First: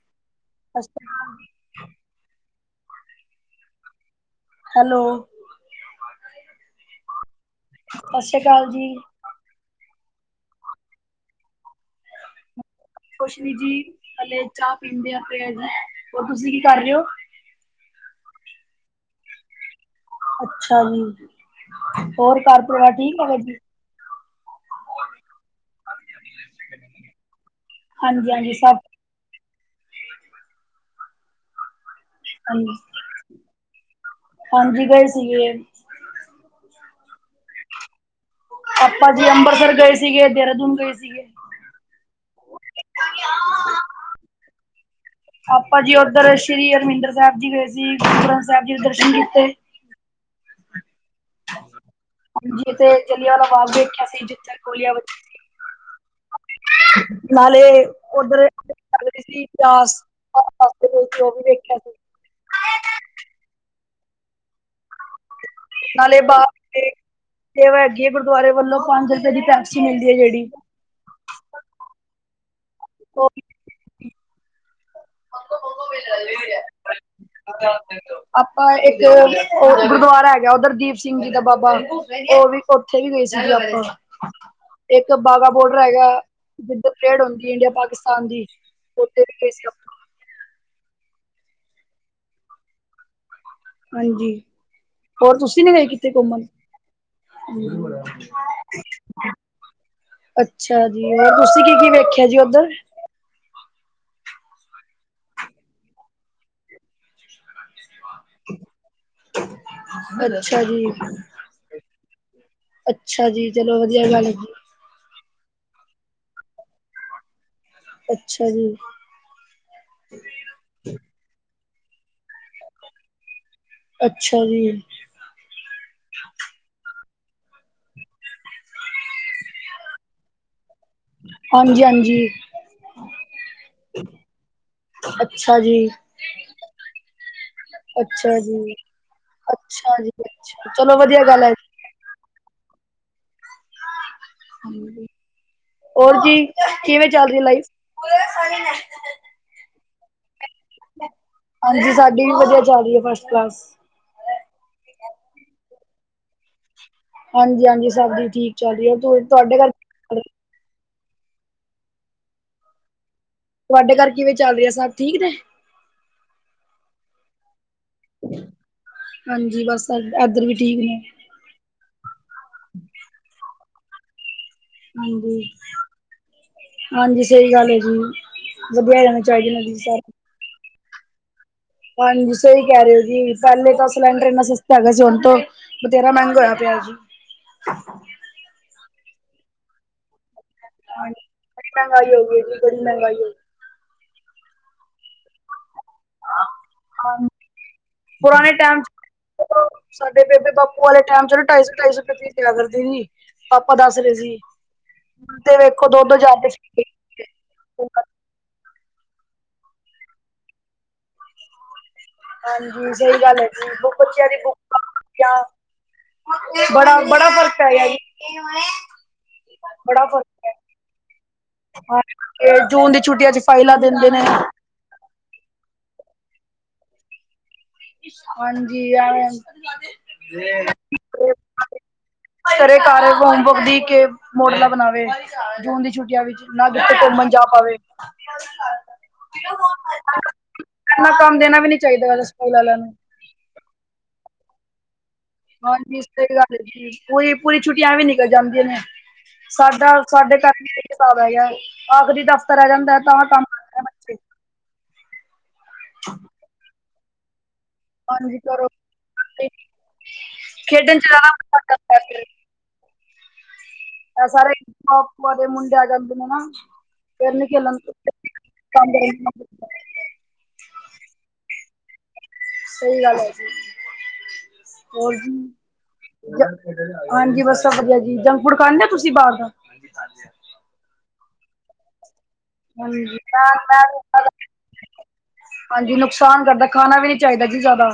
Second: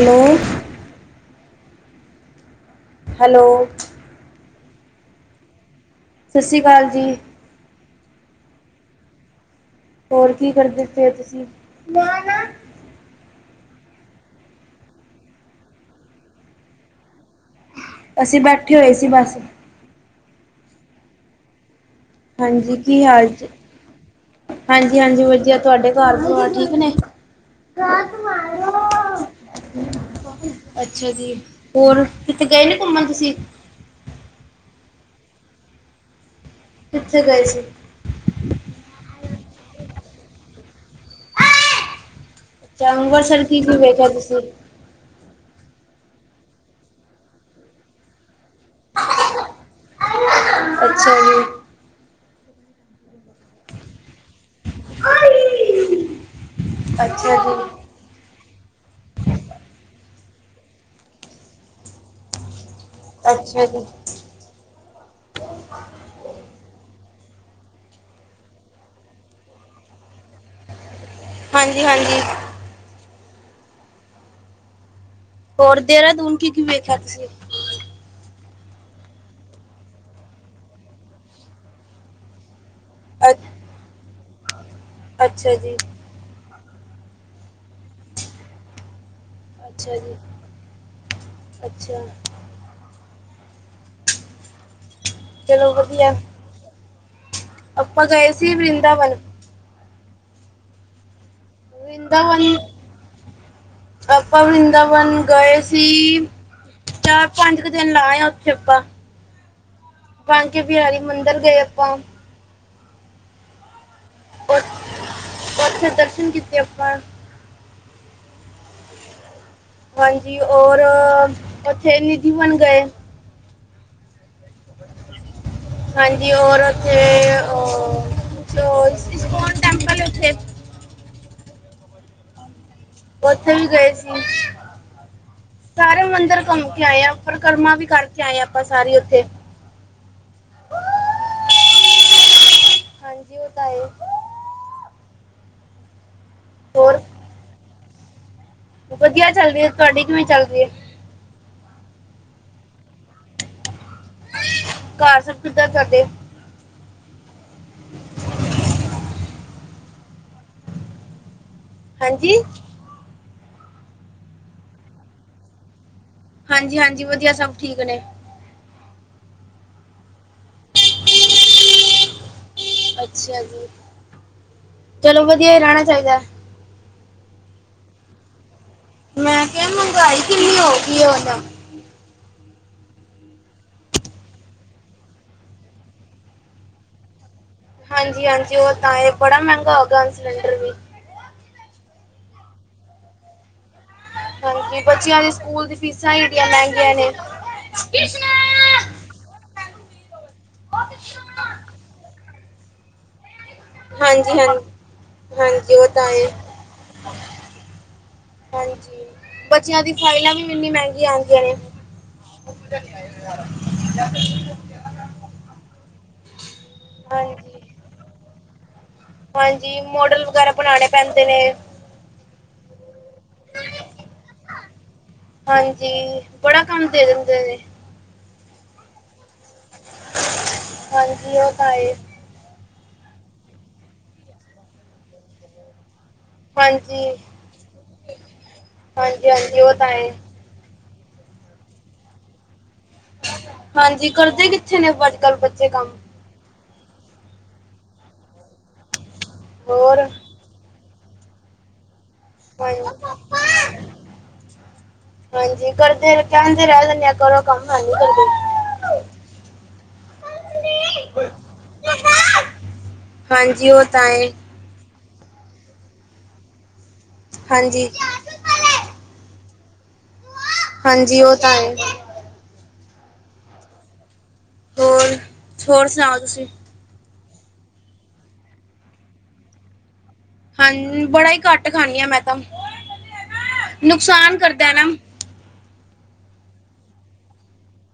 Hello [unintelligible] ਅੱਛਾ [unintelligible] hello. Hello. ਸਤਿ ਸ਼੍ਰੀ ਅਕਾਲ ਜੀ। ਸਤਿ ਸ੍ਰੀ ਅਕਾਲ ਜੀ਼। ਹੋਰ ਕੀ ਕਰਦੇ ਪਏ ਹੋ ਤੁਸੀਂ। ਕੁਛ ਨੀ ਜੀ ਹਲੇ ਚਾਹ ਪੀਦੇ ਆ ਤੇਜ ਹੋਰ ਤੁਸੀਂ ਕੀ ਕਰ ਰਹੇ ਹੋ? ਅਸੀਂ ਬੈਠੇ ਹੋਏ ਸੀ ਬਸ। ਅੱਛਾ ਜੀ। ਹੋਰ ਘਰ ਹਾਂਜੀ, ਪਰਿਵਾਰ ਕੀ ਠੀਕ ਹਾਲ ਹੈਗਾ ਚ ਜੀ? ਹਾਂਜੀ- ਹਾਂਜੀ ਵਧੀਆ ਤੁਹਾਡੇ ਘਰ ਸ ਠੀਕ ਨੇ। ਹਾਂਜੀ -ਹਾਂਜੀ ਸਭ ਅੱਛਾ ਜੀ ਹੋਰ ਕਿਥੇ ਗਏ ਹਾਂਜੀ ਨੇ ਘੁੰਮਣ ਤੁਸੀਂ? ਹਾਂਜੀ ਗਏ ਸੀਗੇ ਕਿਥੇ ਗਏ ਸੀ? ਅਪਾ ਜੀ ਅੰਬਰਸਰ ਗਏ ਸੀਗੇ ਦੇਹਰਾਦੂਨ ਗਏ ਸੀਗੇ ਅੱਛਾ, ਅੰਬਰਸਰ ਕੀ ਕੀ ਵੇਖਿਆ ਤੁਸੀਂ ਆਪਾਂ ਜੀ ਉੱਧਰ ਸ਼੍ਰੀ ਹਰਮਿੰਦਰ ਸਾਹਿਬ ਜੀ ਗਏ ਸੀ। ਗੁਰੂ ਗ੍ਰੰਥ ਸਾਹਿਬ ਜੀ ਦੇ ਦਰਸ਼ਨ ਕੀਤੇ ਅੱਛਾ ਜੀ ਜਿੱਥੇ ਜਲੀਆਂਵਾਲਾ ਬਾਗ ਦੇੇਖਿਆ ਸੀ, ਜਿੱ ਗੋਲੀਆਂ ਵੱਜੀਆਂ ਸੀ, ਅੱਛਾ ਜੀ ਨਾਲੇ ਉਧਰ [unintelligible] ਉਹ ਵੀ ਵੇਖਿਆ ਸੀ। ਅੱਛਾ ਜੀ ਨਾਲੇ ਬਾਬੇ [unintelligible] ਗੁਰਦੁਆਰੇ ਵੱਲੋਂ ਪੰਜ ਰੁਪਏ ਦੀ ਪੇੈਪਸੀ ਮਿਲਦੀ ਐ ਜਿਹੜੀ ਹਾਂਜੀ-ਹਾਂਜੀ। ਹੋ [inaudible] ਹੋਰ ਦੇਰਾਦੂਨ ਕੀ-ਕੀ ਵੇਖਿਆ ਤੁਸੀਂ? [unintelligible] ਆਪਾਂ ਇੱਕ ਓ ਗੁਰਦੁਆਰਾ ਹੈਗਾ ਉਧਰ ਦੀਪ ਸਿੰਘ ਜੀ ਦਾ ਬਾਬਾ, ਓ ਵੀ ਉੱਥੇ ਵੀ ਗਏ ਸੀ ਗੇ ਆਪਾ ਤੇ ਇੱਕ ਬਾਗਾ ਅੱਛਾ ਜੀ ਬੋਡਰ ਹੈਗਾ ਜਿੱਥੇ ਪਰੇਡ ਹੁੰਦੀ ਏ ਇੰਡੀਆ-ਪਾਕਿਸਤਾਨ ਦੀ, ਉੱਥੇ ਵੀ ਗਏ ਸੀ ਆਪਾਂ। ਅੱਛਾ ਜੀ। ਅੱਛਿਆ ਹਾਂਜੀ। ਹੋਰ ਤੁਸੀਂ ਨੀ ਚਲੋ ਗਏ ਕਿਤੇ ਵਧੀਆ ਕੁੰਮਣ? ਆਪਾਂ ਗਏ ਸੀ ਵਰਿੰਦਾਵਨ ਅੱਛਾ ਜੀ। ਹੋਰ ਤੁਸੀਂ ਕੀ ਕੀ ਵੇਖਿਆ ਜੀ ਵਰਿਦਾਵਨ ਉੱਧਰ ਆਪਾਂ ਵਰਿੰਦਾਵਨ ਗਏ ਸੀ, ਚਾਰ-ਪੰਜ ਕ ਦਿਨ ਲਾ ਆ ਉੱਥੇ ਆਪਾਂ। [unintelligible] ਕੇ ਅੱਛਾ ਜੀ ਬਹਾਰੀ ਮੰਦਿਰ ਗਏ ਆਪਾਂ ਅੱਛਾ ਜੀ। ਚਲੋ ਵਧੀਆ ਗੱਲ ਏ। ਉੱਥੇ ਦਰਸ਼ਨ ਕੀਤੇ ਆਪਾਂ ਅੱਛਾ ਜੀ। ਹਾਂਜੀ, ਔਰ ਉੱਥੇ ਨਿਧੀ-ਬਨ ਗਏ। ਅੱਛਾ ਜੀ। ਹਾਂਜੀ ਔਰ ਉੱਥੇ ੳ [unintelligible] ਇਸਕੋਨ ਟੈਮਪਲ ਉਥੇ ਹਾਂਜੀ-ਹਾਂਜੀ‌। ਉੱਥੇ ਵੀ ਗਏ ਸੀ। ਅੱਛਾ ਜੀ। ਸਾਰੇ ਮੰਦਿਰ ਕੁੰਮ ਕੇ ਆਏ ਆ, ਪਰਿਕਰਮਾ ਵੀ ਕਰਕੇ ਅੱਛਾ ਆਏ ਆਪਾਂ ਜੀ। ਸਾਰੀ ਉੱਥੇ। ਅੱਛਾ ਜੀ ਅੱਛਾ। ਚਲੋ ਵਧੀਆ ਗੱਲ ਏ। ਹਾਂਜੀ ਉਹ [unintelligible] ਹੂੰ। ਹੋਰ ਜੀ ਹੋਰ ਕਿਵੇਂ ਚੱਲ ਰੀ ਐ ਲਾਈਫ? ਵਧੀਆ ਚੱਲ ਰੀ ਏ। ਤੁਹਾਡੀ ਕਿਵੇਂ ਚੱਲਰੀ ਏ? ਹਾਂਜੀ ਸਾਡੀ ਵੀ ਵਧੀਆ ਚੱਲ ਰੀ ਏ, ਫਸਟ-ਕਲਾਸ। ਘਰ ਸਬ ਕਿੱਦਾਂ [unintelligible] ਹਾਂਜੀ-ਹਾਂਜੀ। ਸਭ ਦੀ ਠੀਕ ਚੱਲ ਰੀ ਏ, ਤੁਹਾਡੇ ਘਰ ਹਾਂਜੀ। ਤੁਆਡੇ ਘਰ ਕਿਵੇਂ ਚੱਲ ਰੀ ਆ ਸਭ ਠੀਕ ਨੇ? ਹਾਂਜੀ-ਹਾਂਜੀ, ਵਧੀਆ ਸਭ ਠੀਕ ਨੇ। ਹਾਂਜੀ ਬਸ ਏਧਰ ਵੀ ਠੀਕ ਨੇ‌। ਅੱਛਿਆ ਜੀ। ਚਲੋ ਹਾਂਜੀ ਵਧੀਆ ਹੀ ਰਹਿਣਾ ਚਾਹੀਦਾ ਹਾਂਜੀ ਸਈ ਗੱਲ ਏ ਜੀ ਵਧੀਆ ਰਹਿਣਾ ਮੈਂ ਚਾਹੀਦਾ ਨਾ ਕਿਆ ਜੀ ਸਾਰਾ। ਮੰਗਾਈ ਕਿੰਨੀ ਹੋ ਗਈ ਏ ਹੁਨ ਹਾਂਜੀ ਸਹੀ ਕਹਿ ਰਹੇ ਹੋ ਜੀ ਪਹਿਲੇ ਤਾਂ ਸਿਲੰਡਰ ਇੰਨਾ ਸਸਤਾ ਹੈਗਾ ਸੀ ਹੁਣ ਤੋਂ ਵਧੇਰਾ ਮਹਿੰਗਾ ਹੋਇਆ ਪਿਆ ਜੀ। ਹਾਂਜੀ ਹਾਂਜੀ ਉਹ ਤਾਂ ਇਹ ਬੜਾ ਮੈਅਗਾ ਹੋਗਾ ਸਿਲੰਡਰ। ਵੀ ਹਾਂ ਜੀ ਬੜੀ ਮਹਿੰਗਾਈ ਹੋਈਅ, ਬੜੀ ਮਹਿੰਗਾਈ ਹੋਇ ਹਾਂਜੀ, ਬੱਚਿਆਂ ਦੇ ਸਕੂਲ ਦੀ ਫੀਸਾਂ ਈ ਐਡੀਆਂ ਮਹਿੰਗੀਆਂ ਨੇ। ਟ ਸਾਡੇ ਬੇਬੇ ਬਾਪੂ ਵਾਲੇ ਟਾਈਮ ਚ ਢਾਈ ਸੌ ਢਾਈ ਸੌ ਰੁਪਏ ਫੀਸ ਲਿਆ ਕਰਦੀ ਸੀ ਪਾਪਾ ਦੱਸ ਰਹੇ ਸੀ, ਹਾਂਜੀ ਹਾਂਜੀ ਤੇ ਹਾਂਜੀ ਵੇਖੋ ਉਹ ਦੋ ਤਾਂ ਦੋ ਹੈ ਹਜ਼ਾਰ ਦੇ ਏਕ ਏ ਹਾਂਜੀ, ਬੱਚਿਆਂ ਦੀ ਫਾਈਲਾਂ ਵੀ ਇੰਨੀ ਮਹਿੰਗੀਆਂ ਆਂਦੀਆਂ ਨੇ। ਹਾਂਜੀ, ਸਹੀ ਗੱਲ ਐ ਜੀ ਬੱਚਿਆ ਦੀ ਬੁੱਕ ਬੜਾ, ਬੜਾ ਫਰਕ ਹਾਂਜੀ ਪੇ ਗਿਆ ਜੀ। ਹਾਂਜੀ, ਮੋਡਲ ਵਗੈਰਾ ਬਣਾਣੇ ਪੈਂਦੇ ਨੇ। ਹਾਂ, ਇਹ ਜੂਨ ਦੀ ਛੁੱਟੀਆਂ ਚ ਫਾਈਲਾਂ ਦਿੰਦੇ ਨੇ। ਹਾਂਜੀ, ਬੜਾ ਕੰਮ ਦੇ ਦਿੰਦੇ ਨੇ। ਹਾਂਜੀ ਆ ਏ ਹਾਂਜੀ ਉਹ ਤਾਂ ਹੈ ਘਰੇ ਘਰ ਹੋਮਵਰਕ ਦੀ ਕੇ ਮੋਡਲਾਂ ਬਣਾਵੇ ਜੂਨ ਦੀ ਛੁੱਟੀਆਂ ਵਿੱਚ। ਨਾ ਕਿਥੇ ਹਾਂਜੀ ਘੁੰਮਣ ਜਾ ਪਾਵੇ। ਹਾਂਜੀ ਹਾਂਜੀ ਉਹ ਤਾਂ ਹੈ ਇੰਨਾ ਕੰਮ ਦੇਣਾ ਵੀ ਨੀ ਚਾਹੀਦਾ, ਸਕੂਲ ਵਾਲਿਆਂ ਨੂੰ ਹਾਂਜੀ, ਕਰਦੇ ਕਿੱਥੇ ਨੇ ਅੱਜ ਕੱਲ੍ਹ ਬੱਚੇ ਕੰਮ ਹਾਂਜੀ ਸਹੀ ਗੱਲ ਪੂਈ ਪੂਈ ਛੁੱਟੀਆਂ ਐ ਵੀ ਨਿਕਲ ਜਾਂਦੇ ਨੇ ਸਾਡਾ ਹੋਰ ਸਾਡੇ ਘਰ ਹਿਸਾਬ ਹੈਗਾ ਆਖਰੀ ਦਸਤਾ ਰਹਿ ਜਾਂਦਾ ਤਾਂ ਕੰਮ ਕਰਦੇ ਹਾਂਜੀ ਬੱਚੇ ਹਾਂਜੀ ਕਰਦੇ ਕਹਦੇ ਰਹਿ ਜਾਦੇ ਆ ਕਰੋ ਕੰਮ ਹੇਨ ਹਾਂਜੀ ਕਰੋ ਖੇਡਣ ਜਾਣਾ ਕਰਦਾ ਹੈ ਫਿਰ ਹਾਂਜੀ ਉਹ ਤਾਂ ਐ ਹੁਅ ਭੂਆ ਦੇ ਮੁੰਡੇ ਆ ਜਾਦੇ ਆ ਨ ਫਿਰ ਨੀ ਖੇਲਿਨ ਹਾਂਜੀ ਜਾਦੇ ਹਾਂਜੀ ਉਹ ਤਾਂ ਐ ਸਹੀ ਗੱਲ ਐ ਜੀ ਹੋਰ ਜੀ। ਹੋਰ ਸੁਣਾਓ ਤੁਸੀਂ ਹਾਂਜੀ ਬਸ ਵਧੀਆ ਜੀ ਜੰਕ ਫੂਡ ਖਾਦੇ ਉ ਤੁਸੀਂ ਬਾਹਰ ਦਾ ਲਹਾਂ ਜੀ ਬੜਾ ਹੀ ਘੱਟ ਖਾਂਨੀ ਆ ਮੈਂ ਤਾਂ ਹਾਂਜੀ ਮੈਂ ਮੈਂ ਨੁਕਸਾਨ ਕਰਦਾ ਏ ਨਾ ਹਾਂਜੀ ਨੁਕਸਾਨ ਕਰਦਾ ਖਾਣਾ ਵੀ ਨੀ ਚਾਹੀਦਾ ਜੀ ਜ਼ਿਆਦਾ।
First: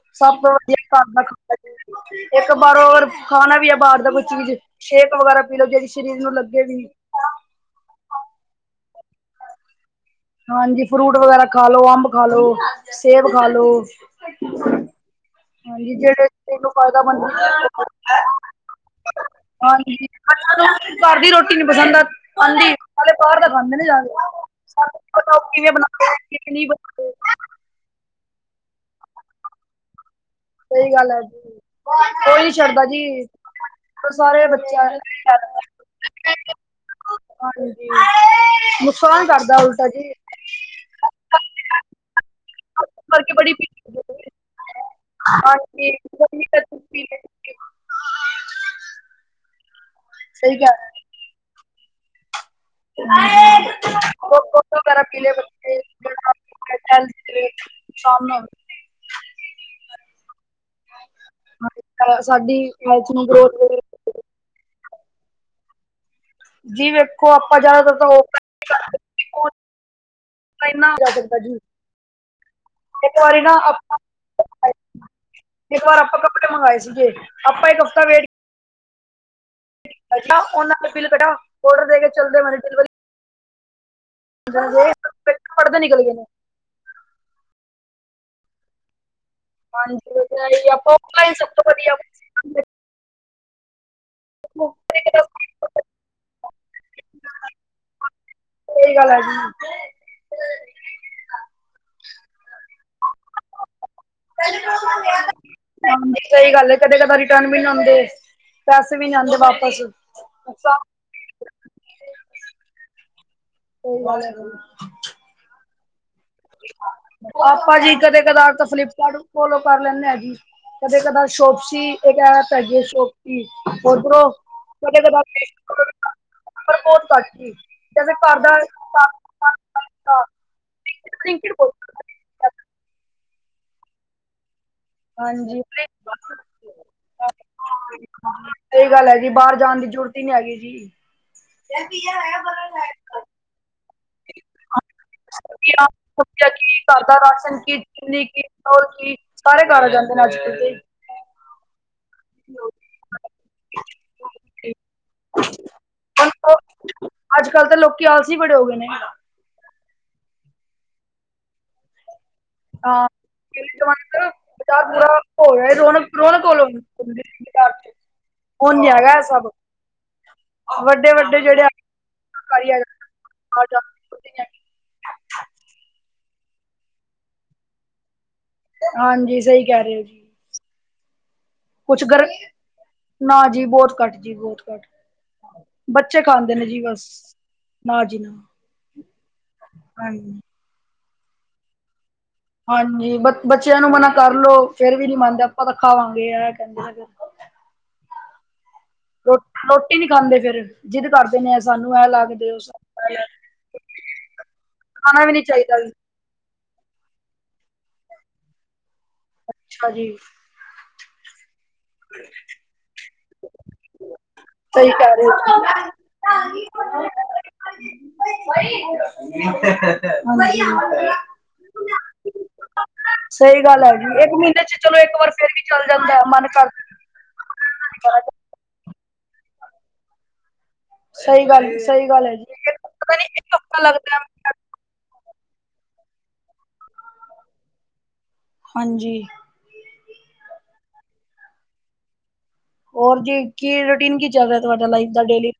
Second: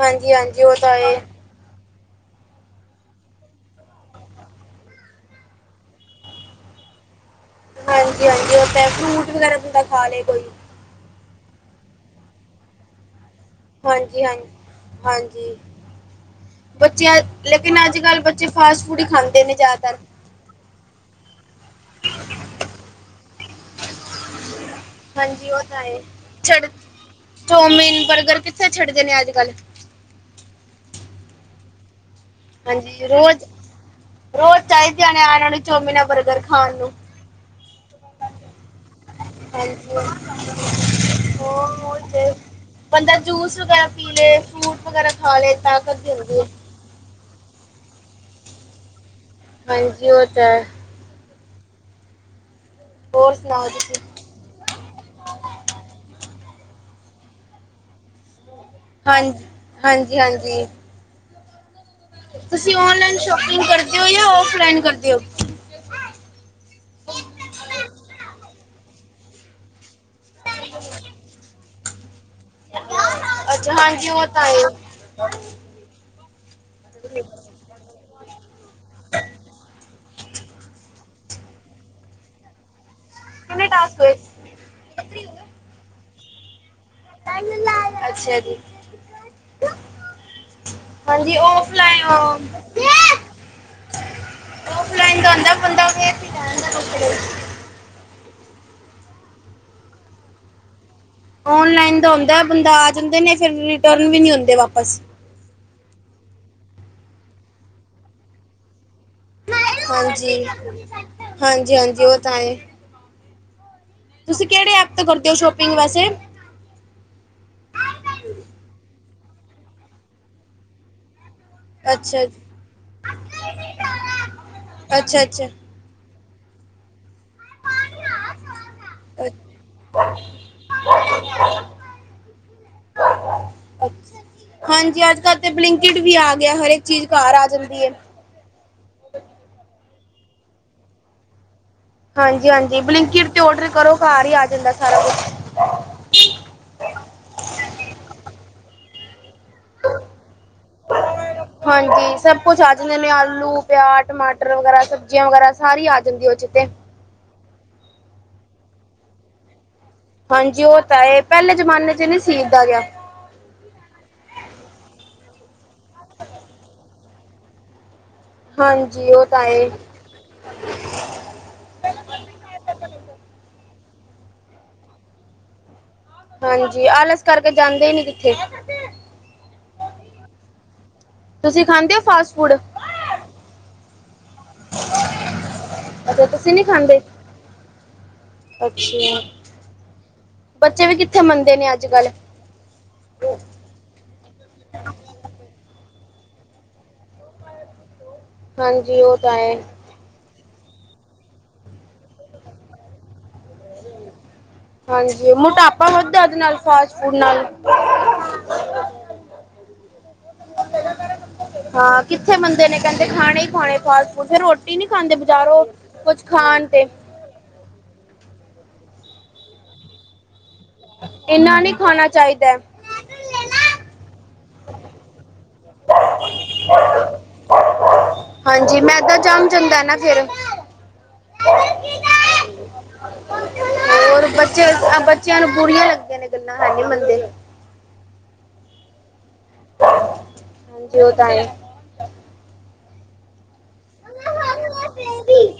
ਹਾਂਜੀ ਸਭ ਤੋਂ ਹਾਂਜੀ ਉਹ ਵਧੀਆ ਤਾਂ ਘਰ ਹੈ ਦਾ ਖਾਣਾ ਏ ਇੱਕ ਬਾਰਹੋਰ ਖਾਣਾ ਵੀ ਆ ਬਾਹਰ ਦਾ ਕੋਈ ਚੀਜ਼ ਸ਼ੇਕ ਵਗੈਰਾ ਪੀ ਲਓ, ਜਿਹੜੀ ਸਰੀਰ ਨੂੰ ਲੱਗੇ ਵੀ। ਹਾਂਜੀ ਹਾਂਜੀ ਉਥੇ ਫਰੂਟ ਵਗੈਰਾ ਬੰਦਾ ਖਾ ਲਏ ਕੋ ਹਾਂਜੀ ਫਰੂਟ ਵਗੈਰਾ ਖਾ ਲੋ ਅੰਬ ਖਾ ਲੋ ਸੇਬ ਖਾ ਲੋੋ ਹਾਂਜੀ ਹਾਂਜੀ ਹਾਂਜੀ ਜਿਹੜੇ ਤੈਨੂੰ ਬੱਚੇ ਫਾਇਦਾਮੰਦ ਲੇਕਿਨ ਅੱਜ ਕੱਲ ਬੱਚੇ ਫਾਸਟ ਫੂਡ ਹੀ ਖਾਂਦੇ ਨੇ ਹਾਂਜੀ। ਜ਼ਿਆਦਾਤਰ ਘਰ ਦੀ ਰੋਟੀ ਨੀ ਪਸੰਦ ਆ ਖਾਂਦੀੇ ਬਾਹਰ ਤਾਂ ਖਾਂਦੇ ਨੇ ਜਿਆਦਾ ਤਾ ਹਾਂਜੀ ਕਿਵੇਂ ਬਣਾਦੇ ਓ ਕਿ ਨੀ ਬਨਾਏ ਓ ਚੌਮੀਨ, ਬਰਗਰ ਕਿੱਥੇ ਛੱਡਦੇ ਨੇ ਅੱਜ ਕੱਲ੍ਹ ਸਹੀ ਗੱਲ ਐ ਜੀ, ਕੋਈ ਨੀ ਛੱਡਦਾ ਹਾਂਜੀ ਜੀ। ਰੋਜ਼ ਉਹ ਸਾਰੇ ਰੋਜ਼ ਬੱਚਿਆਂ ਨੇ ਚਾਹੀਦੇ ਇਹਨਾਂ ਛੱਡਤਾ ਨੂੰ ਚੌਮਿਨਾ ਖਾਣ ਨੂੰ ਹਾਂਜੀ ਨੁਕਸਾਨ ਕਰਤਾ ਹਾਂ ਓਹੀ ਤੇ ਬੰਦਾ ਕਰਕੇ ਬੜੀ ਜੂਸ ਵਗੈਰਾ ਪੀ ਲਏ ਫਰੂਟ ਵਗੈਰਾ ਖਾ ਲਏ ਹਾਂਜੀ ਤਾਕਤ ਦਿੰਦੇ ਗਰਮੀ ਆ। ਕਰਕੇ ਪੀ ਹਾਂਜੀ ਔ ਤੈ ਸਹੀ ਕਹਿ ਰਹੇ ਹੋਰ ਹਾਂ ਸੁਣਾਓ ਤੁਸੀਂ [unintelligible] ਹੋਰ ਦੁੱਧ ਵਗੇਰਾ ਪੀ ਲਏ ਬੱਚੇ [unintelligible] ਹਾਂਜ- ਹਾਂਜੀ-ਹਾਂਜੀ। [unintelligible] ਸਾਡੀ ਮੈਚਿੰਗ ਗ੍ਰੋਥ ਵੇ ਯੋ-ਯੋ ਔ ਫਰੈਂਡ ਕਰਦੀ ਔਦ ਜੀ ਵੇਖੋ ਆਪਾਂ ਜਾਦਾ ਤਰ ਔ [unintelligible] ਕੂਲ। ਮੈ ਇਨਾ ਜਾ ਸਕਦਾ ਜੀ। [unintelligible] ਔ ਕੋ ਈ ਨਾ ਅੱਛਾ ਅਪਾ ਹਾਂਜੀ ਉਹ ਤਾਂ ਹੈ [unintelligible] ਇੱਕ ਵਾਰ ਆਪਾਂ ਕੱਪੜੇ ਮੰਗਵਾਏ ਸੀਗੇ ਆਪਾਂ ਇੱਕ ਹਫ਼ਤਾ ਵੇਟ- ਬਾ [unintelligible] ਔਨਾਂ ਦਾ ਬਿੱਲ ਕਡਾ ਔਡਰ ਦੇ ਕੇ ਚੱਲਦੇ ਬਣੇ ਡਿਲੀਵਰੀ ਕਿਨੇ ਟਾਸਕ ਹੋਏ? [unintelligible] ਪ ਪੜ੍ਹਦੇ ਨਿਕਲ ਗਏ ਨੇ। ਅੱਛਾ ਜੀ। ਹਾਂਜੀ ਹਜ਼ ਆਪਾਂ ਹਾਂਜੀ ਸਭ ਤੋਂ ਪ [unintelligible] ਔਫਲਾਈਨ ਦਾ ਹੋਂਦਾ ਬੰਦਾ ਫਦਾੱਪੜ [unintelligible] ਸਈ ਗੱਲ ਐ ਜੀ। ਔਨਲਾਈਨ ਦਾ ਹੋਂਦਾ ਬੰਦਾ ਆ ਜਾਂਦੇ ਨੇ ਫੇਰ ਰਿਟਰਨ ਵੀ ਨੀ ਹੋਂਦੇ ਵਾਪਸ। ਹਮ ਸ ਈ ਗੱਲ ਏ ਕਦੇ -ਕਦੇ ਰਿਟਰਨ ਵੀ ਨੀ ਹੋਂਦੇ ਪੈਸੇ ਵੀ ਨੀ ਆਂਦੇ ਵਾਪ- ਹਾਂਜੀ -ਹਾਂਜੀ- ਹਾਂਜੀ ਔ ਤਾਂ ਏ ਤੁਸੀਂ ਕੇੜੇ ਐਪ ਤੋਂ ਕਰਦੇ ਔ ਸ਼ੋਪਿੰਗ ਵੈਸੇ? ਆਪਾਂ ਜੀ ਕਦੇ ਕਦਾਰ ਫਲਿਪਕਾਰਟ ਫੋਲੋ ਕਰ ਲੈਂਦੇ ਆਾਂ ਜੀ। ਕਦੇ ਕਦਾਰ ਸ਼ੋਪਸ। ਸੀ ਇਕ ਅੱਛਾ ਐਪ ਹੈਗੀ ਸ਼ੌਪੀ ਔਦਰੋਂ, ਕਦੇ ਕਦਾਰ ਅੱਛਾ ਅੱਛਾ ਮੀਮੋ ਤੋਂ [unintelligible] ਪਰ ਬੋਤ ਘਟ ਜੀ, ਵੈਸੇ ਕਰਦਾ ਕਰ ਹ [inaudible] [unintelligible] [unintelligible] ਅਛਾ। ਹਾਂਜੀ, ਜੀ ਅੱਜ ਕਲ ਤੇ ਹਾਂਜੀ ਬਲਿੰਕਟ ਵੀ ਆ ਗਿਆ ਹਰੇਕ ਚੀਜ਼ ਘਰ ਆ ਜਾਂਦੀ ਏ। ਸ ਈ ਗੱਲ ਏ ਜੀ ਬਾਰ ਜਾਣ ਦੀ ਜੂਰੂਤ ਈ ਨੀ ਹੈਗੀ ਜੀ। ਹਾਂਜੀ -ਹਾਂਜੀ ਬਲਿੰਕਿਟ ਤੇ ਔਡਰ ਕਰੋ ਘਰ ਈ ਆ ਜਾਂਦਾ ਸਾਰਾ ਕੁਛ ਸਬਜੀਆ ਕੀ ਘਰ ਦਾ ਰਾਸ਼ਨ ਕੀ ਚਿਨੀ ਕੀ ਹੋਰ ਕੀ ਸਾਰੇ ਘਰ ਆ ਜਾਂਦੇ ਨੇ ਅੱਜ -ਕੱਲ ਤੇ [unintelligible] ਹਾਂਜੀ। ਸਭ ਕੁਛ ਆ ਜਨੇ ਮੈ ਆਲੂ ਪਿਆਜ਼, ਟਮਾਟਰ ਵਗੈਰਾ ਸਬਜ਼ੀਆਂ ਵਗੈਰਾ ਸਾਰੀ ਆ ਜਾਂਦੀ ਔ ਚ ਤੇ। ਅੱਜ -ਕੱਲ੍ਹ ਤਾਂ ਲੋਕੀ ਆਲਸੀ ਬੜੇ ਹੋ ਗਏ ਨੇ। ਹਾਂਜੀ ਔ ਤੈ ਏ ਪੈਲੇ ਜਮਾਨੇ ਚ ਨੀ ਸੀ‌ ਇਦਾਂ ਦਾ। ਹਾਂ। [unintelligible] [unintelligible] ਪਾਰਾ ਹੋ ਗਿਆ ਰੋ ਰੋਣ ਵਲੋ ਵੀ ਘਰ ਚ। ਹੁਣ ਹਾਂਜੀ ਯੈਯੈ ਉਹ ਤਾਂ ਸਭ, ਹੈ ਵੱਡੇ -ਵੱਡ ਜਿਹੜੇ ਆ [unintelligible] ਹਾਂਜੀ ਆਲਸ ਕਰਕੇ ਜਾਂਦੇ ਈ ਨੀ ਕਿੱਥੇ। ਹਾਂਜੀ ਸਈ ਕੈਰੇ ਔ ਜੀ। ਤੁਸੀਂ ਖਾਂਦੇ ਹੋ ਕੁਛ ਫਾਸਟ ਗਰਮੀ ਫੂਡ ਨਾ ਜੀ ਬੋਤ ਘੱਟ ਤੀ ਬੋਤ ਬੱਚੇ ਅੱਛਾ ਤੁਸੀਂ ਖਾਂਦੇ ਨੇ ਨਹੀਂ ਜੀ ਬਸ ਮਾਜਰੀ। ਅੱਛਾ ਹਾਂਜੀ। ਬੱਚੇ ਵੀ ਕਿੱਥੇ ਮੰਨਦੇ ਨੇ ਅੱਜ- ਕੱਲ੍ਹ। ਹਾਂਜੀ, ਬ ਬੱਚਿਆਂ ਨੂੰ ਮਨਾ ਕਰ ਲੋ, ਫੇਰ ਵੀ ਨੀ ਮੰਨਦੇ, ਆਪਾਂ ਤਾਂ ਖਾਵਾਂਗੇ ਐ ਕਹਿੰਦੇ ਹੈਗੇ। ਹਾਂਜੀ, ਓ ਲੁੱਟ -ਲੁੱਟ ਇਹ ਨੀ ਖਾਂਦੇ ਫੇਰ, ਜਿਦ ਕਰਦੇ ਨੇ, ਸਾਨੂੰ ਐ ਲਾ ਕੇ ਦੇਉ, ਸਾਨੂੰ ਖਾਣਾ ਵੀ ਹਾਂਜੀ, ਨੀ ਚਾਹੀਦਾ ਮੋਟਾਪਾ ਵਧਦਾ ਉਦੇ ਨਾਲ, ਫਾਸਟ ਫੂਡ ਨਾਲ। ਅੱਛਾ ਜੀ। ਹਾਂ ਕਿੱਥੇ ਮੰਨਦੇ ਨੇ, ਕਹਿੰਦੇ ਖਾਣੇ ਹੀ ਖਾਣੇ ਫਾਸਟ ਫੂਡ। ਫਿਰ ਰੋ ਟੀ ਨਹੀਂ ਸਹੀ ਖਾਂਦੇ ਕਹਿ ਰਹੇ ਹੋ ਬਜ਼ਾਰੋਂ, ਕੁੱਝ ਖਾਣ ਤੇ। ਹਾਂਜੀ। ਏਨਾਂ ਨਹੀਂ ਖਾਣਾ ਚਾਹੀਦਾ। ਸਹੀ ਗੱਲ ਹੈਗੀ, ਇੱਕ ਮਹੀਨੇ ਚ ਚਲੋ ਇੱਕ ਵਾਰ ਫੇਰ ਵੀ ਚੱਲ ਜਾਂਦਾ, ਮਨ ਕਰ ਬਾਰ ਦਾ ਹਾਂਜੀ, ਮੈਂਦਾ ਜੰਮ ਜਾਂਦਾ ਨਾ ਫਿਰ। ਸਹੀ ਗੱਲ ਸਹੀ ਗੱਲ ਹੈ ਜੀ ਪਤਾ ਨੀ ਇੱਕ ਹਫ਼ਤਾ ਲੱਗਦਾ ਹੋਰ ਹੈ। ਬੱਚੇ, ਸਭ ਬ ਚਿਆਂ ਨੂੰ ਬੁਰੀਆਂ ਲੱਗੀਆਂ ਨੇ ਗੱਲਾਂ, ਹੈਨੀ ਮੰਨਦੇ। ਹਾਂਜੀ। ਹਾਂਜੀ ਓ ਤਾਂ ਹੈ। ਹੋਰ ਜੀ, ਕੀ ਰੂਟੀਨ, ਕੀ ਚੱਲ ਰਿਹਾ ਤੁਹਾਡਾ ਲਾਈਫ ਦਾ ਡੇਲੀ? ਹੈ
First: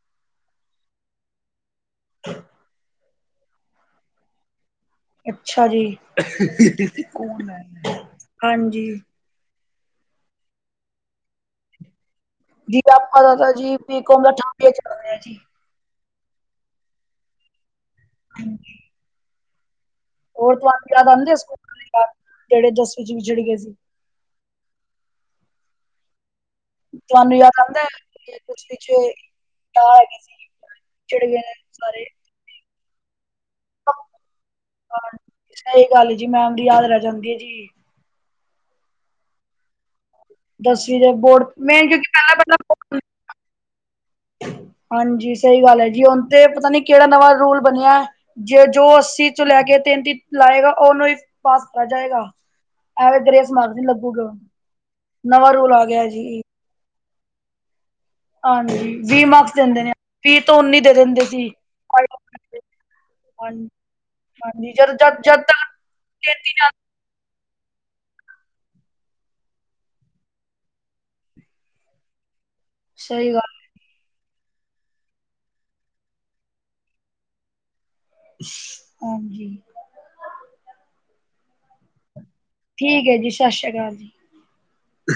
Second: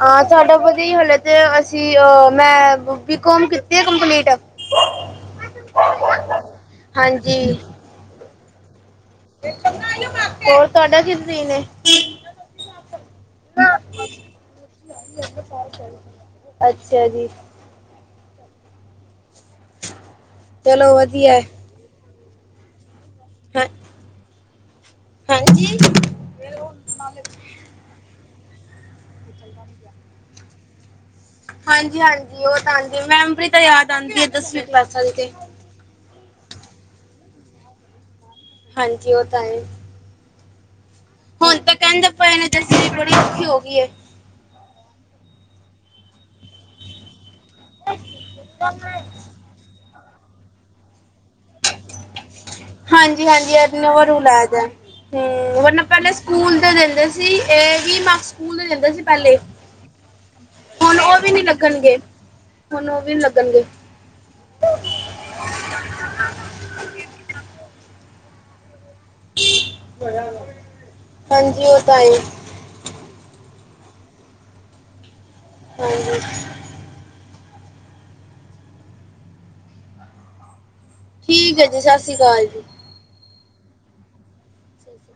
ਹਾਂ, ਸਾਡਾ ਵਧੀ ਹਲੇ ਤੇ ਅਸੀਂ ਅ ਮੈਂ ਬੀਕੋਮ ਕੀਤੀ ਆ ਕੰਪਲੀਟ। ਅੱਛਾ ਜੀ! ਹਾਂਜੀ ਹਾਂਜੀ। ਹੋਰ ਤੁਹਾਡਾ ਕੀ ਰੂਟੀਨ ਐ? ਜੀ ਆਪਾਂ ਦਾ ਤਾਂ ਜੀ ਬੀਕੋਮ ਦਾ ਥਰਡ ਈਅਰ ਚੱਲ ਰਿਹਾ ਜੀ। ਅੱਛਾ ਜੀ। ਹਾਂਜੀ। ਹੋਰ ਤੁਹਾਨੂੰ ਚਲੋ ਯਾਦ ਵਧੀਆ ਆਂਦੇ ਹੈ ਸਕੂਲ ਜਿਹੜੇ ਦਸਵੀ ਚ ਵਿਛੜ ਗਏ ਹਾਂ ਸੀ? ਹਾਂਜੀ? ਤੁਹਾਨੂੰ ਯਾਦ ਆਂਦਾ, ਕੇ ਦਸਵੀਂ ਚ ਆਹ ਹੈਗੇ ਸੀ, ਜਿਹੜੇ ਹਾਂਜੀ, ਹਾਂਜੀ ਉਹ ਤਾਂ ਆਂਦੀ, ਮੈਮਰੀ ਤਾਂ ਯਾਦ ਆਂਦੀ ਏ ਦਸਵੀਂ ਕਲਾਸਾਂ ਦੀ ਤੇ। ਸਹੀ ਗੱਲ ਹੀ ਜੀ, ਮੈਮਰੀ ਯਾਦ ਰਹਿ ਜਾਂਦੀ ਹੈ ਜੀ। ਹਾਂਜੀ, ਉਹ ਤਾਂ ਹੈ। ਦਸਵੀ ਦੇ ਬੋਰਡ ਹੁਣ ਤਾਂ ਮੈਂ ਕਹਿੰਦੇ ਕਿਉਂਕਿ ਪਏ ਨੇ ਪਹਿਲਾਂ ਪਲ ਦਸਵੀਂ ਬੜੀ ਔਖੀ ਹੋ ਗਈ ਏ। ਹਾਂਜੀ ਸਹੀ ਗੱਲ ਹੈ ਜੀ, ਹਣ ਤੇ ਪਤਾ ਨੀ ਕਿਹੜਾ ਨਵਾਂ ਰੂਲ ਬਣਿਆ ਐ, ਜੇ ਜੋ ਅੱਸੀ ਚ ਲੈ ਕੇ ਤਿੰਨਤੀ ਲਾਏਗਾ, ਉਹਨੂੰ ਹੀ ਪਾਸ ਕੀਤਾ ਜਾਏਗਾ। ਐਵੇਂ ਹਾਂਜੀ, ਗ੍ਰੇਸ ਹਾਂਜੀ ਐ ਮਾਰਕ ਤੇ ਨੀ ਨਵਾ ਲੱਗੂਗਾ ਰੂਲ ਆ ਗਿਆ। ਨਵਾਂ ਹੂ, ਰੂਲ ਹੁਣ ਆ ਗਿਆ ਪਹਿਲੇ ਜੀ ਸਕੂਲ ਦਿੰਦੇ ਸੀ, ਇਹ ਵੀ ਮਾਸ ਸਕੂਲ ਹਾਂਜੀ ਜਾਂਦੇ ਸੀ ਵੀਹ ਪਹਿਲੇ, ਮਾਰਕਸ ਦਿੰਦੇ ਨੇ ਵੀਹ ਤੋਂ ਉੱਨੀ ਦੇ ਹੁਣ ਉਹ ਦਿੰਦੇ ਵੀ ਨੀ ਸੀ ਲੱਗਣਗੇ। ਹਾਂਜੀ ਹੁਣ ਉ ਵੀ ਨੀ ਲੱਗਣਗੇ। ਹਾਂਜੀ। ਜਦ, ਜਦ, ਜਦ ਦਾ ਤੇਤੀ ਨਾ ਹਾਂਜੀ ਓ ਤਾਂ ਹੈ ਹੀ। ਸਹੀ ਗੱਲ। ਹਾਂਜੀ। ਹਾਂਜੀ। ਠੀਕ ਹੈ ਜੀ, ਸਸ ਸੀ ਅਕਾਲ ਜੀ। ਠੀਕ ਐ ਜੀ ਸਸ ਸ਼ ਕਾਲ ਜੀ। ਜੀ